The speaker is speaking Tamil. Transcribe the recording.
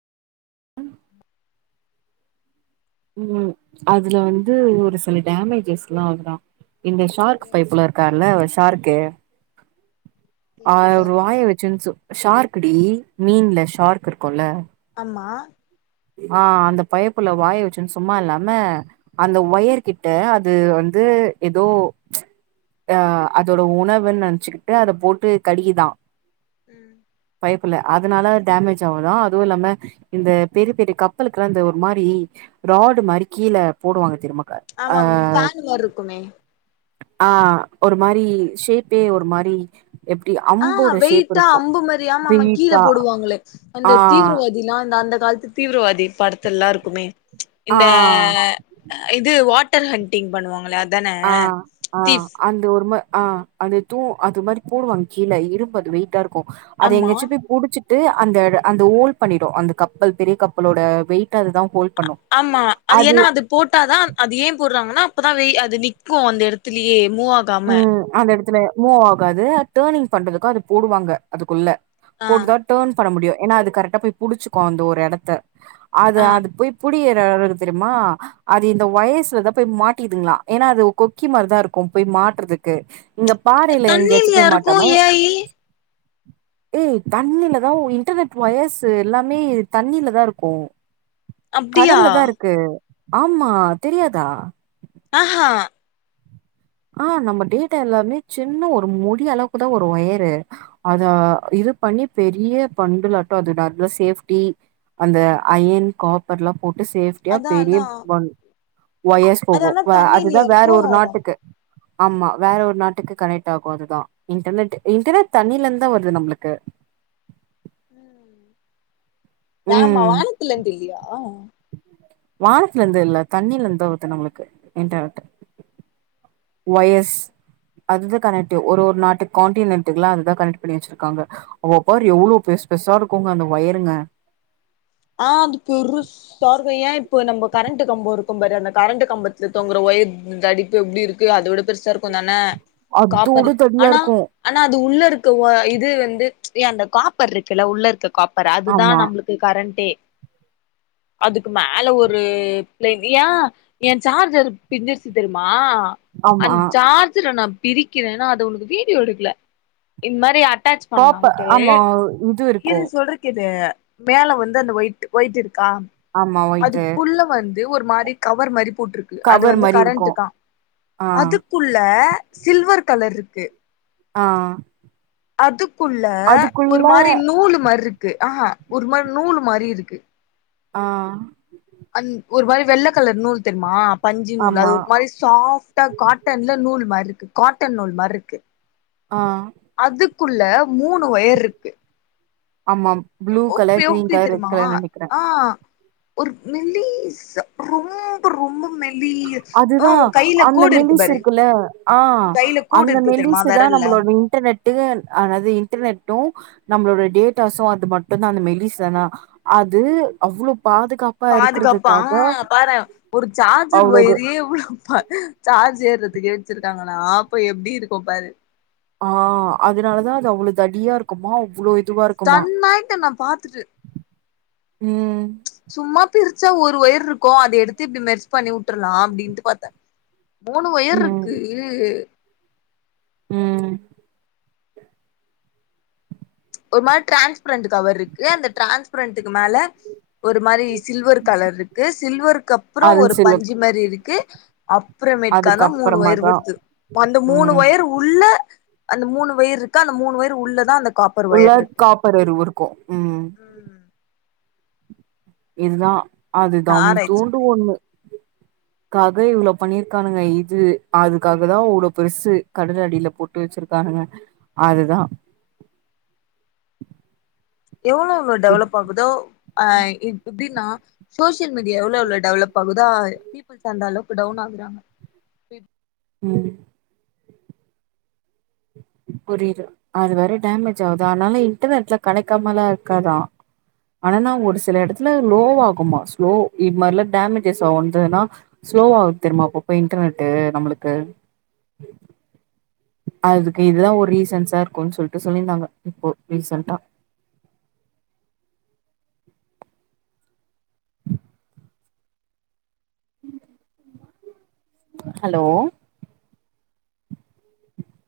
ம் அதுல ம் வந்து ஒரு சில டேமேஜஸ்ல்லா வருதா இந்த ஷார்க் இயற்கையா இது பைப்லருக்க ல்ல ஷாருக்கு தெரில அவுரு வாய வெச்சின் சு ஷார்க்கிடி மீன்ல ஷார்க்கிருக்குல்ல அம்மா ஆ அந்த பயபுல வாய வெச்சுன் சும்மா இல்லாம அந்த ஒயர் கிட்ட அது வந்து எதோ ஆ அதோட உணவுன் நெனச்சிக்கிட்டு அத போட்டு கடிக்குதா ம் பையப்புல அதனால டேமேஜ் ஆவுதா அதுவு இல்லாம இந்த பெரி பெரி கப்பலுக்கெல்லா அந்த ஒரு மாரி ராடு மாரி கீழ போடுவாங்க திரிமா ஆமா ஃபேனு மாரருக்குமே ஆ ஒரு மாரி ஷேப்பே ஒரு மாரி எப்டி ஆ ஆ அம்போட ஷேப் வெயிட்டா இருக்கு அம்பு மாரி ஆமாமா கீழ வெயிட்டா போடுவாங்களே ஆ அந்த தீவரவா தில்லா அந்த அந்த காலத்து தீவிரவாதி படத்தல்லா இருக்குமே ஆ இந்த இது வாட்டர் ஹண்டிங் பண்ணுவாங்களே அ ஆ ஆ அந்த ஒரும ஆ அது தூ அது மாரி போடுவாங்க கீழ இரும்பு அது வெயிட்டா இருக்கு அது ஆமா எங்காச்சி போ புடிச்சிட்டு அந்த அந்த ஹோல் பண்ணிடு அந்த கப்பல் பெரிய கப்பலோட வெயிட் அது தா ஹோல் பண்ணு ஆமா அது ஏனா அது போட்டாதா அது ஏ போடுறாங்கன்னா அப்பதா வெய் அது நிக்கு அந்த எடத்துலியே மூவா கு அந்த எடத்துல மூவாகாது டேர்னிங் பண்றதுக்கு அது போடுவாங்க அதுகுள்ள ஆ போட்டுதா டேர்ன் பண்ண முடியு ஏனா அது கரெட்டா போய் புடிச்சுக்கு அந்த ஒரு எடத்த அது ஆ அது போய் புடியிற எடோயிருக்கு தெரிமா அது இந்த வயர்ஸ்லத போய் மாட்டிதுங்ளா ஏனா அது கொக்கி மாரிதாருக்கும் போய் மாட்றதுக்கு இங்க பாறையில யெங்கயாச்சும் தண்ணிலயா போய் இருக்கு மாட்டாம ஏ ஐ ஏய் தண்ணில தான் இன்டர்நெட் ஒயர்ஷு யெல்லாமே தண்ணில தா இருக்கும் [inaudible] [unintelligible] அப்டியா கடல்ல தான் இருக்கு ஆமா தெரியாதா அ ஹ ஆ நம்ம டேட்டா எல்லாமே சின்ன ஒரு மொடி அளவுக்குதா ஒரு ஒயரு அதா இது பண்ணி பெரிய பண்டலாட்டு அது டாட்லா சேஃப்டி அந்த அயன் காப்பர் ல்லா போட்டு சேப்டியா அதா பெரிய அதா பண் ஒயர்ஸ் அது போகும் ஆனா அதுதா தண்ணிலயா வேற இருக்கு ஒரு ஒரு நாட்டுக்கு ஆமா வேற ஒரு நாட்டுக்கு கனெக்ட் ஆகும் அதுதா இன்டர்நெட் இன்டர்நெட் தண்ணில இருந்து தா வருது நம்ளுக்கு நாம ம் வானத்ல இருந்து இல்லயா வானத்துல இந்துல்ல தண்ணில இந்துதா வருது நம்ளுக்கு இன்டர்நெட் ஒயஸ் அதுதா கனெக்ட்வ் ஒரு ஒரு நாட்டு கான்டினென்ட்டுல்லா அதா கனெக்ட் பண்ணி வச்ர்க்காங்க அவ பாரு எவ்வளவு பெர்ஸ் பெர்சா இருக்குங்க அந்த ஒயருங்க ஆ பெருஷ் ஷா இருக்கும் ஏன் இப்ப நம்ம கரண்ட் கம்போ இருக்கு பாரு அந்த கரண்ட் கம்பத்துல தோங்குற ஒயர் தடிப்பு எப்டி இரு க்கு அத விட பெருசா இருக்கும தான அதோட காப்பர் தடியா ஆனா இருக்கு ஆனா அது உள்ள இருக்க இது வந்து ஏ அந்த காப்பர் இருக்குல்ல உள்ள இருக்க காப்பர் அதுதா ஆமா நம்ளுக்கு கரண்டே அதுக்கு மேல ஒரு பிளேவி யா என் சார்ஜர் பிஞ்சிருச்சி தெரியுமா ஆமா அந்த சார்ஜர நா பிரிக்கிறேன்னா அத உனக்கு வீடியோ எடுக்கல இந் மாரி அட்டாச் காப்ப பண்ணாம்ட்டு ஆமா இது இருக்கு சொல்றக்குது கேது மேல வந்து அந்த ஒயிட் ஒயிட் இருக்கா ஆமா ஒயிட்டு அதுக்குள்ள வந் து ஒரு மாரி கவர் மாரி போட்ருக்கு அது கவர் வந்து மாரி இருக்கு கரண்ட்ட கா ஆ அதுக் குள்ள சில்வர் கலர் இருக்கு ஆ அதுக்குள்ள ஒரு அதுக்குள்ள மாரி நூல் மாரி இருக்கு ஆஹ ஒரு மாரி நூல் மாரி இருக்கு ஆ அன் ஒரு மாரி வெள்ள கலர் நூல் தெர்மா பஞ்சி நூல் ஆமா அது ஒரு மாரி சாஃப்டா காட்டன்ல நூல் மாரி இருக்கு காட்டன் நூல் மாரி இருக்கு ஆ அதுக்குள்ள மூணு ஒயர் இருக்கு ஆமா ப்ளூ கலர் கிரீன் எப்டி கலர் ரெட் தெரிமா கலர் நெனைக்கிற ஆ ஒரு மெலிசா ரொம்ப ரொம்ப மெலி அதுதா அந்த மெல்லிசு பாரு இருக்குல்ல ஆ உ கையில கோடு அந்த இருக்கு தெரியுமா மெல்லிசுதா வெரல்ல நம்மளோட இன்டர்நெட்டு ஆதாது இன்டர்நெட்டும் நம்மளோட டேட்டாஸு அது மட்டும்தா அந்த மெலிஸ னா அது அவ்வளோ பாதுகாப் பாதுகாப்பா பாறே ஒரு சார்ஜர் அவ்ளோது ஒயறே எவ்ளோ பாத் சார்ஜ் ஏர்றதுக்குே வெச்சிருக்காங்கண்ணா அப்ப எப்டி இருக்கும் பாரு ஆ அதனாலதா அது அவ்ளோ தடியா இருக்குமா அவ்ளோ இதுவா இருக்குமா. ஸ்டன்னாயிட் நா பாத்துட்டு ம் சும்மா பிரிச்சா ஒரு ஒயிறு இருக்கும் அத எடுத்து இப்டி மெர்ச்பண்ணி உட்ரலா அப்டின்னுட்டு பாத்தே மூணு ஒயிர் ம் இருக்கு ம் ஒரு மாரி டிரான்ஸ்பரண்ட் கவர் இருக்கு அந்த டிரான்ஸ்பரண்ட்க்கு மேல ஒரு மாரி சில்வர் கலர் இருக்கு சில்வருக்கு அப்றோ அது ஒரு சில பஞ்சு மாரி இருக்கு அப்றமேட்காதா மூணு வொயர் அதுக்கப்புறமாதா வருது அந்த மூணு ம் வொயிரு உள்ள அந்த மூணு வொயிரு இருக்கு அந்த மூணு வயிரு உள்ளதா அந்த காப் உள்ள காப்பர் அருவு இருக்கு ம் இதுதா அது நா ஆராய்ச்சி தம்தூண்டு பண்ணே ஒண்ணு க்காக இவ்ளோ பண்ணிருக்கானுங்க இது அதுக்காக தா வ்ளோ பெருசு கடல் அடியில போட்டு வெச்சிருக்கானுங்க அதுதா எவ்ளோவுங்க இப் டெவலப் ஆக் இதோ அ இப் எப்டின்னா சோசியல் மீடியா எவ்ளோ எவ்ளோ டெவலப் ஆகுதோ இ [inaudible] ஸ் அந்த அளவுக்கு டவுன் ஆகுதா ம் புரியுது அதுவேற டேமேஜ் ஆவுது அதனால இன்டர்நெட்ல கணகாமலா இருக்காதா ஆனனா ஒரு செல எடத்துல லோவாகுமா ஸ்லோ இத் மாரிலா டேமேஜஸ் வந்ததுனா ஸ்லோவாவு தெரிமா அப்பப்ப இன்டர்நெட்டு நம்ளுக்கு அதுக்கு இதுதா ஒரு ரீசன்ஸா இருக்குன்னு சொல்லிட்டு சொல்லிந்தாங்க இப்போ ரீசன்டா ஹ் ஹலோ